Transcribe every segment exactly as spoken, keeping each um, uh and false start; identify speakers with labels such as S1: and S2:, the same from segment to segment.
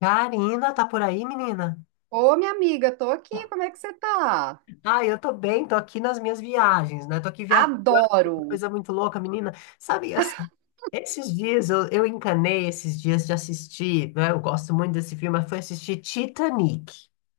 S1: Karina, tá por aí, menina?
S2: Ô, minha amiga, tô aqui, como é que você tá?
S1: Ah, eu tô bem, tô aqui nas minhas viagens, né? Tô aqui viajando,
S2: Adoro.
S1: coisa muito louca, menina. Sabe, assim, esses dias eu, eu encanei esses dias de assistir, né? Eu gosto muito desse filme, mas foi assistir Titanic,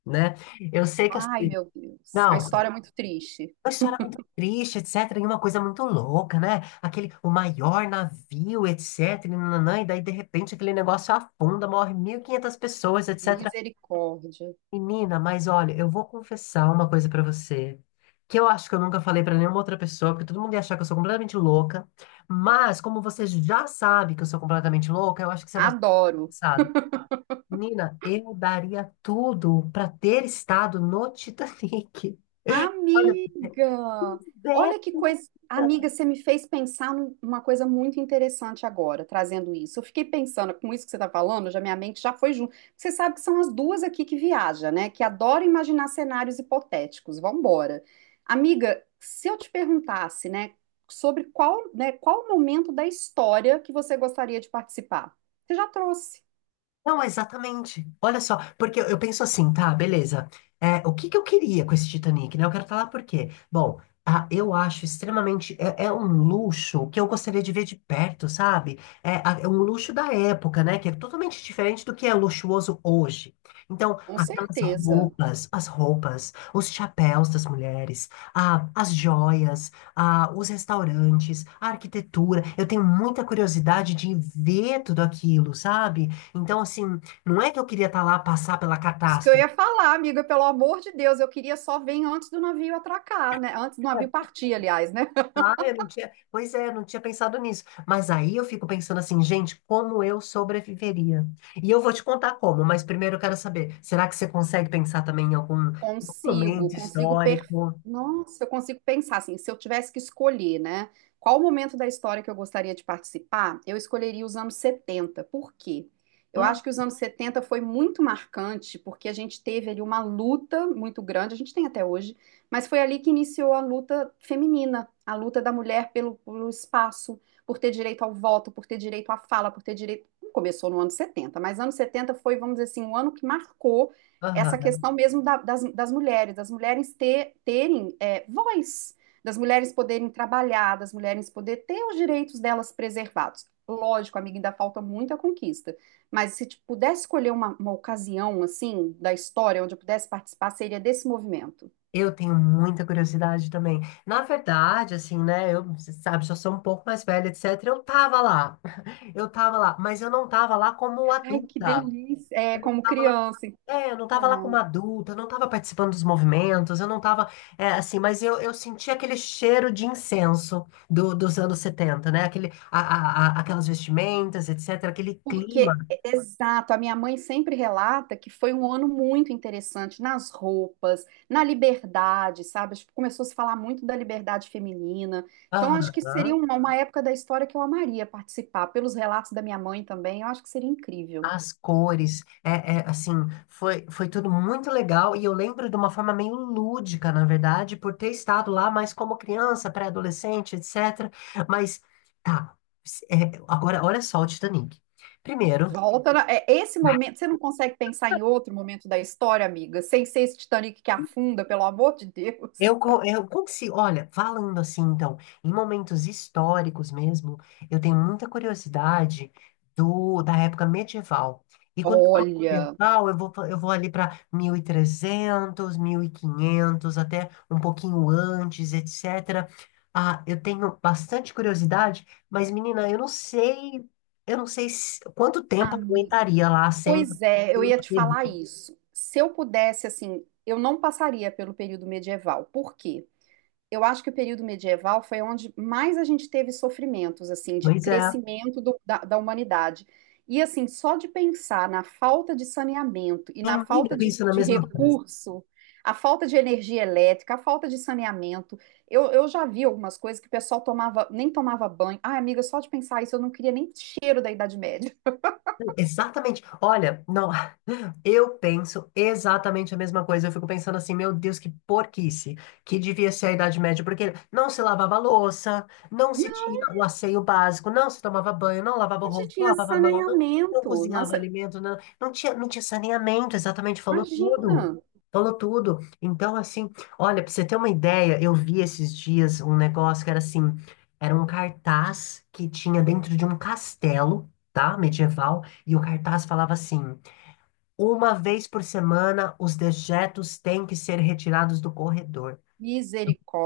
S1: né? Eu sei que
S2: Ai,
S1: assim,
S2: meu Deus, a
S1: não,
S2: história é muito triste.
S1: uma história muito triste, etc, e uma coisa muito louca, né? Aquele, o maior navio, etc, e nananã, e daí de repente aquele negócio afunda, morre mil e quinhentas pessoas, etcétera.
S2: Misericórdia.
S1: Menina, mas olha, eu vou confessar uma coisa pra você, que eu acho que eu nunca falei pra nenhuma outra pessoa, porque todo mundo ia achar que eu sou completamente louca, mas como você já sabe que eu sou completamente louca, eu acho que você vai ser
S2: Adoro.
S1: interessado. Menina, eu daria tudo pra ter estado no Titanic. Olha, é,
S2: Amiga,
S1: menina.
S2: olha que coisa. Amiga, você me fez pensar num- numa coisa muito interessante agora, trazendo isso. Eu fiquei pensando, com isso que você está falando, já minha mente já foi junto. Você sabe que são as duas aqui que viajam, né? Que adoram imaginar cenários hipotéticos. Vambora. Amiga, se eu te perguntasse, né, sobre qual, né, qual o momento da história que você gostaria de participar? Você já trouxe,
S1: Não, exatamente. Olha só, porque eu eu penso assim, tá, beleza. É, o que que eu queria com esse Titanic, né? Eu quero falar por quê. Bom, ah, eu acho extremamente. É, é um luxo que eu gostaria de ver de perto, sabe? É, a- é um luxo da época, né? Que é totalmente diferente do que é luxuoso hoje. Então,
S2: com
S1: aquelas
S2: certeza.
S1: roupas, as roupas, os chapéus das mulheres, ah, as joias, ah, os restaurantes, a arquitetura. Eu tenho muita curiosidade de ver tudo aquilo, sabe? Então, assim, não é que eu queria estar lá passar pela
S2: Isso que eu
S1: catástrofe.
S2: ia falar, amiga, pelo amor de Deus, eu queria só vir antes do navio atracar, né? Antes do navio partir, aliás, né?
S1: Ah, eu não tinha. Pois é, eu não tinha pensado nisso. Mas aí eu fico pensando assim, gente, como eu sobreviveria? E eu vou te contar como, mas primeiro eu quero saber, será que você consegue pensar também em algum
S2: Consigo,
S1: momento
S2: consigo per...
S1: histórico?
S2: Nossa, eu consigo pensar assim, se eu tivesse que escolher, né? Qual o momento da história que eu gostaria de participar? Eu escolheria os anos setenta. Por quê? Eu
S1: Hum,
S2: acho que os anos setenta foi muito marcante, porque a gente teve ali uma luta muito grande, a gente tem até hoje, mas foi ali que iniciou a luta feminina, a luta da mulher pelo, pelo espaço, por ter direito ao voto, por ter direito à fala, por ter direito. Não começou no ano setenta, mas ano setenta foi, vamos dizer assim, um ano que marcou essa
S1: aham.
S2: questão mesmo da- das, das mulheres, das mulheres ter- terem é, voz, das mulheres poderem trabalhar, das mulheres poderem ter os direitos delas preservados. Lógico, amiga, ainda falta muita conquista, mas se tipo, pudesse escolher uma, uma ocasião assim da história onde eu pudesse participar, seria desse movimento.
S1: Eu tenho muita curiosidade também. Na verdade, assim, né? Eu, você sabe, já sou um pouco mais velha, etcétera. Eu tava lá, eu tava lá, mas eu não tava lá como
S2: Ai, que
S1: adulta.
S2: delícia! É,
S1: Eu não
S2: como
S1: tava lá.
S2: criança.
S1: É, eu não estava lá
S2: É.
S1: como adulta, eu não estava participando dos movimentos, eu não estava, assim, mas eu, eu senti aquele cheiro de incenso do- dos anos setenta, né? Aquele, a- a- a- aquelas vestimentas, etcétera, aquele clima.
S2: Porque, exato, a minha mãe sempre relata que foi um ano muito interessante nas roupas, na liberdade, sabe? Acho que começou a se falar muito da liberdade feminina. Então, acho que seria
S1: Aham.
S2: uma, uma época da história que eu amaria participar. Pelos relatos da minha mãe também, eu acho que seria incrível.
S1: As cores, é, é, assim, foi, foi tudo muito legal e eu lembro de uma forma meio lúdica, na verdade, por ter estado lá, mas como criança, pré-adolescente, etcétera. Mas, tá, é, agora, olha só o Titanic. Primeiro,
S2: Volta, na- é esse momento, você não consegue pensar em outro momento da história, amiga, sem ser esse Titanic que afunda, pelo amor de Deus.
S1: Eu, co- eu, como se, olha, falando assim, então, em momentos históricos mesmo, eu tenho muita curiosidade do, da época medieval. E quando eu falo
S2: Olha,
S1: medieval, eu vou, fa- eu vou ali para mil mil e trezentos mil e quinhentos até um pouquinho antes, etcétera. Ah, eu tenho bastante curiosidade, mas, menina, eu não sei, eu não sei se- quanto tempo eu
S2: amiga.
S1: aguentaria lá sem
S2: Pois é, eu
S1: sem
S2: ia te falar
S1: tê vê.
S2: isso. Se eu pudesse, assim, eu não passaria pelo período medieval. Por quê? Eu acho que o período medieval foi onde mais a gente teve sofrimentos, assim, de
S1: Pois é.
S2: crescimento do- da, da humanidade. E, assim, só de pensar na falta de saneamento e na
S1: Menina,
S2: falta
S1: eu
S2: de,
S1: penso na
S2: de
S1: mesma coisa.
S2: recurso, a falta de energia elétrica, a falta de saneamento. Eu, eu já vi algumas coisas que o pessoal tomava, nem tomava banho. Ah, amiga, só de pensar isso, eu não queria nem cheiro da Idade Média.
S1: Exatamente. Olha, não, eu penso exatamente a mesma coisa. Eu fico pensando assim, meu Deus, que porquice, que devia ser a Idade Média, porque não se lavava louça, não se tinha o asseio básico, não se tomava banho, não lavava o
S2: Onde
S1: rosto, não
S2: tinha
S1: lavava a mão, não, não
S2: saneamento? Não
S1: cozinhava alimento, não, não tinha, não tinha saneamento, exatamente, falou
S2: imagina.
S1: tudo. Falou tudo. Então, assim, olha, pra você ter uma ideia, eu vi esses dias um negócio que era assim, era um cartaz que tinha dentro de um castelo, tá? Medieval. E o cartaz falava assim: uma vez por semana os dejetos têm que ser retirados do corredor.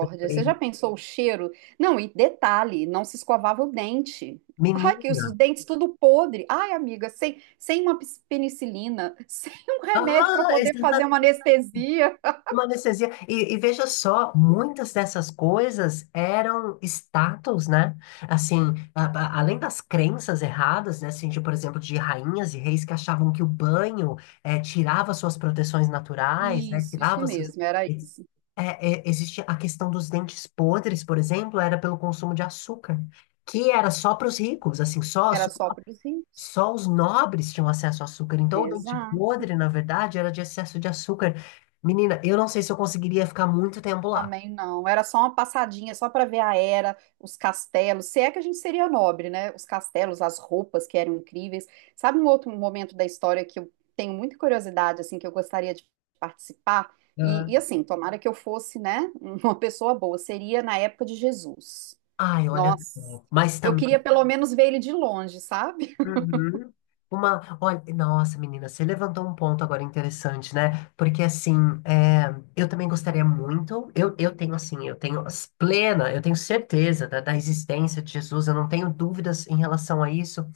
S1: Eu falei,
S2: Você já pensou o cheiro? Não, e detalhe, não se escovava o dente. Ai, que os os
S1: menina,
S2: dentes tudo podre. Ai, amiga, sem, sem uma pis- penicilina, sem um remédio para
S1: ah,
S2: poder fazer uma
S1: exatamente.
S2: anestesia.
S1: Uma anestesia. E, e veja só, muitas dessas coisas eram status, né? Assim, a- a- além das crenças erradas, né? Assim, de, por exemplo, de rainhas e reis que achavam que o banho eh, tirava suas proteções naturais, né?
S2: Isso, isso
S1: Tirava suas...
S2: mesmo, era isso.
S1: é, é, existe a questão dos dentes podres, por exemplo, era pelo consumo de açúcar, que era só para os ricos, assim, só,
S2: Era só para os ricos.
S1: só os nobres tinham acesso a açúcar. Então, o dente
S2: Exato.
S1: podre, na verdade, era de excesso de açúcar. Menina, eu não sei se eu conseguiria ficar muito tempo lá.
S2: Também não. Era só uma passadinha, só para ver a era, os castelos. Se é que a gente seria nobre, né? Os castelos, as roupas que eram incríveis. Sabe um outro momento da história que eu tenho muita curiosidade, assim, que eu gostaria de participar?
S1: Ah.
S2: E, e assim, tomara que eu fosse, né, uma pessoa boa. Seria na época de Jesus.
S1: Ai, olha.
S2: Nossa,
S1: Mas
S2: eu queria
S1: também.
S2: pelo menos ver ele de longe, sabe?
S1: Uhum. Uma. Olha, nossa, menina, você levantou um ponto agora interessante, né? Porque, assim, é, eu também gostaria muito. Eu, eu tenho, assim, eu tenho as- plena, eu tenho certeza da, da existência de Jesus, eu não tenho dúvidas em relação a isso.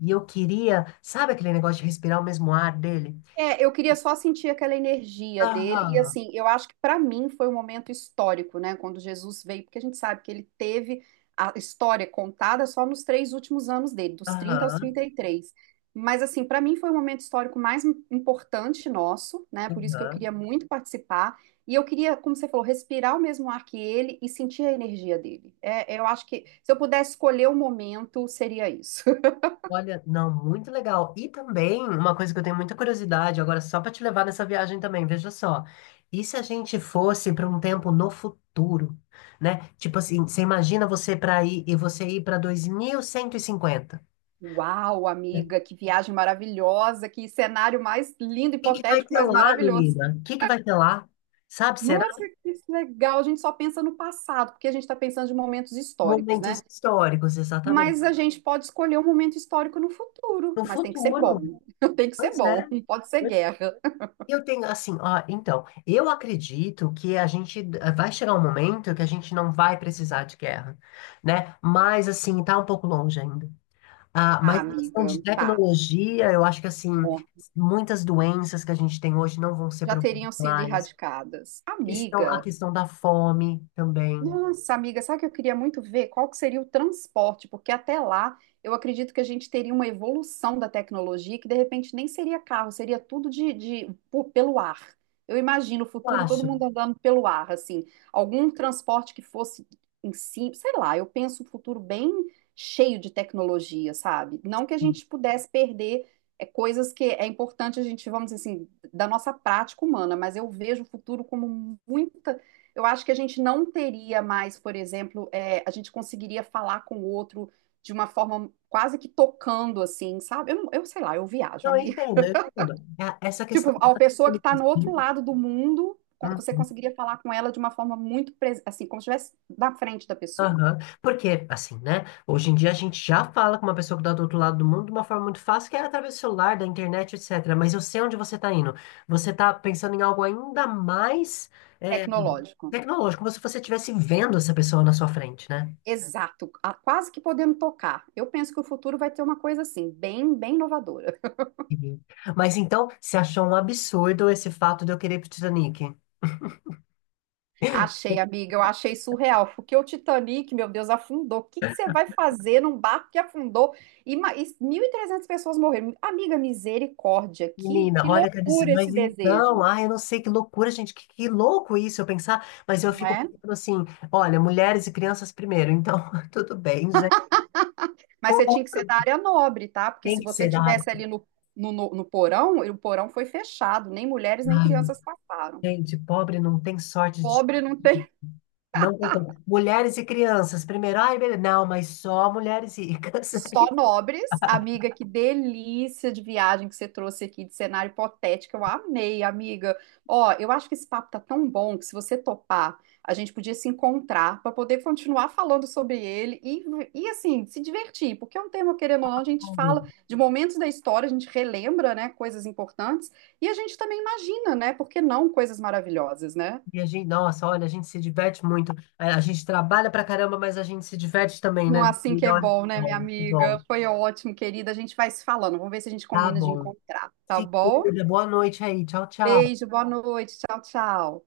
S1: E eu queria. Sabe aquele negócio de respirar o mesmo ar dele?
S2: É, eu queria só sentir aquela energia dele. E
S1: Aham.
S2: assim, eu acho que para mim foi um momento histórico, né? Quando Jesus veio, porque a gente sabe que ele teve a história contada só nos três últimos anos dele, dos trinta aos
S1: Aham,
S2: trinta e três. Mas assim, para mim foi o momento histórico mais im- importante nosso, né? Por isso que eu
S1: aham.
S2: queria muito participar. E eu queria, como você falou, respirar o mesmo ar que ele e sentir a energia dele. É, eu acho que se eu pudesse escolher o momento, seria isso.
S1: Olha, não, muito legal. E também, uma coisa que eu tenho muita curiosidade, agora só para te levar nessa viagem também, veja só. E se a gente fosse para um tempo no futuro, né? Tipo assim, você imagina você para ir e você ir para dois mil cento e cinquenta.
S2: Uau,
S1: Né? O
S2: amiga, que viagem maravilhosa, que cenário mais lindo,
S1: que que vai
S2: hipotético,
S1: ter
S2: mas
S1: lá,
S2: maravilhoso.
S1: menina? O que que vai ter lá? Sabe, será?
S2: Nossa, que legal! A gente só pensa no passado, porque a gente está pensando de momentos históricos,
S1: Momentos
S2: né?
S1: históricos, exatamente.
S2: Mas a gente pode escolher um momento histórico no futuro,
S1: No
S2: mas tem que ser
S1: futuro.
S2: bom. Tem que ser
S1: Pois é.
S2: bom, não pode ser guerra.
S1: Eu tenho assim, ó, então, eu acredito que a gente eh, vai chegar um momento que a gente não vai precisar de guerra, né? Mas assim, tá um pouco longe ainda. Ah,
S2: Ah,
S1: mas em questão
S2: amiga,
S1: de
S2: tá.
S1: tecnologia, eu acho que assim,
S2: Bom,
S1: muitas doenças que a gente tem hoje não vão ser
S2: já
S1: problemas
S2: teriam sido
S1: mais.
S2: erradicadas.
S1: Questão, a
S2: Amiga.
S1: questão da fome também.
S2: Nossa, amiga, sabe o que eu queria muito ver? Qual que seria o transporte? Porque até lá eu acredito que a gente teria uma evolução da tecnologia que de repente nem seria carro, seria tudo de, de- pô, pelo ar. Eu imagino o
S1: Eu
S2: futuro todo
S1: acho.
S2: mundo andando pelo ar, assim, algum transporte que fosse em si, sei lá, eu penso um futuro bem cheio de tecnologia, sabe? Não que a gente pudesse perder é, coisas que é importante a gente, vamos dizer assim, da nossa prática humana, mas eu vejo o futuro como muita. Eu acho que a gente não teria mais, por exemplo, é, a gente conseguiria falar com o outro de uma forma quase que tocando, assim, sabe? Eu, eu sei lá, eu viajo,
S1: Não, eu
S2: amiga.
S1: entendo, eu entendo. É, essa
S2: Tipo,
S1: questão.
S2: a pessoa que está no outro lado do mundo, co- você
S1: Hum.
S2: conseguiria falar com ela de uma forma muito, pres- assim, como se estivesse na frente da pessoa.
S1: Aham. Porque, assim, né? Hoje em dia a gente já fala com uma pessoa que está do outro lado do mundo de uma forma muito fácil, que é através do celular, da internet, etcétera. Mas eu sei onde você está indo. Você está pensando em algo ainda mais é,
S2: Tecnológico.
S1: tecnológico, como se você estivesse vendo essa pessoa na sua frente, né?
S2: Exato. Ah, quase que podendo tocar. Eu penso que o futuro vai ter uma coisa assim, bem, bem inovadora.
S1: Uhum. Mas então, você achou um absurdo esse fato de eu querer ir pro Titanic?
S2: Achei, amiga, eu achei surreal. Porque o Titanic, meu Deus, afundou. O que que você vai fazer num barco que afundou e, ma- e mil e trezentas pessoas morreram? Amiga, misericórdia, que,
S1: Menina,
S2: que
S1: olha que absurdo.
S2: loucura
S1: Mas
S2: esse
S1: então,
S2: desejo,
S1: ai, eu não sei que loucura, gente, que, que louco isso eu pensar, mas eu
S2: não
S1: fico
S2: é?
S1: pensando assim, olha, mulheres e crianças primeiro, então tudo bem, gente.
S2: Mas você tinha que
S1: Outro
S2: ser da área nobre, tá? Porque
S1: tem
S2: se
S1: que
S2: você
S1: ser da área.
S2: tivesse ali no, no, no, no porão, e o porão foi fechado, nem mulheres nem
S1: Ai,
S2: crianças passaram.
S1: gente, pobre não tem sorte de.
S2: Pobre não.
S1: Não tem como. Mulheres e crianças, primeiro. Ai, beleza. Não, mas só mulheres ricas.
S2: Só
S1: Aí,
S2: nobres, amiga, que delícia de viagem que você trouxe aqui, de cenário hipotético. Eu amei, amiga. Ó, eu acho que esse papo tá tão bom que se você topar, a gente podia se encontrar para poder continuar falando sobre ele e, e assim, se divertir, porque é um tema, querendo ou não, a gente fala
S1: cara,
S2: de momentos da história, a gente relembra, né, coisas importantes e a gente também imagina, né, por que não coisas maravilhosas, né?
S1: e a gente, nossa, olha, a gente se diverte muito. A a gente trabalha pra caramba, mas a gente se diverte também,
S2: Não
S1: né,
S2: é assim que
S1: menina?
S2: é
S1: Olha, que
S2: bom, né, minha
S1: bom, que
S2: amiga?
S1: bom.
S2: Foi ótimo, querida. A gente vai se falando. Vamos ver se a gente
S1: Tá
S2: combina de
S1: bom.
S2: encontrar, tá
S1: Se
S2: bom?
S1: cuida. Boa noite aí. Tchau, tchau.
S2: Beijo, boa noite. Tchau, tchau.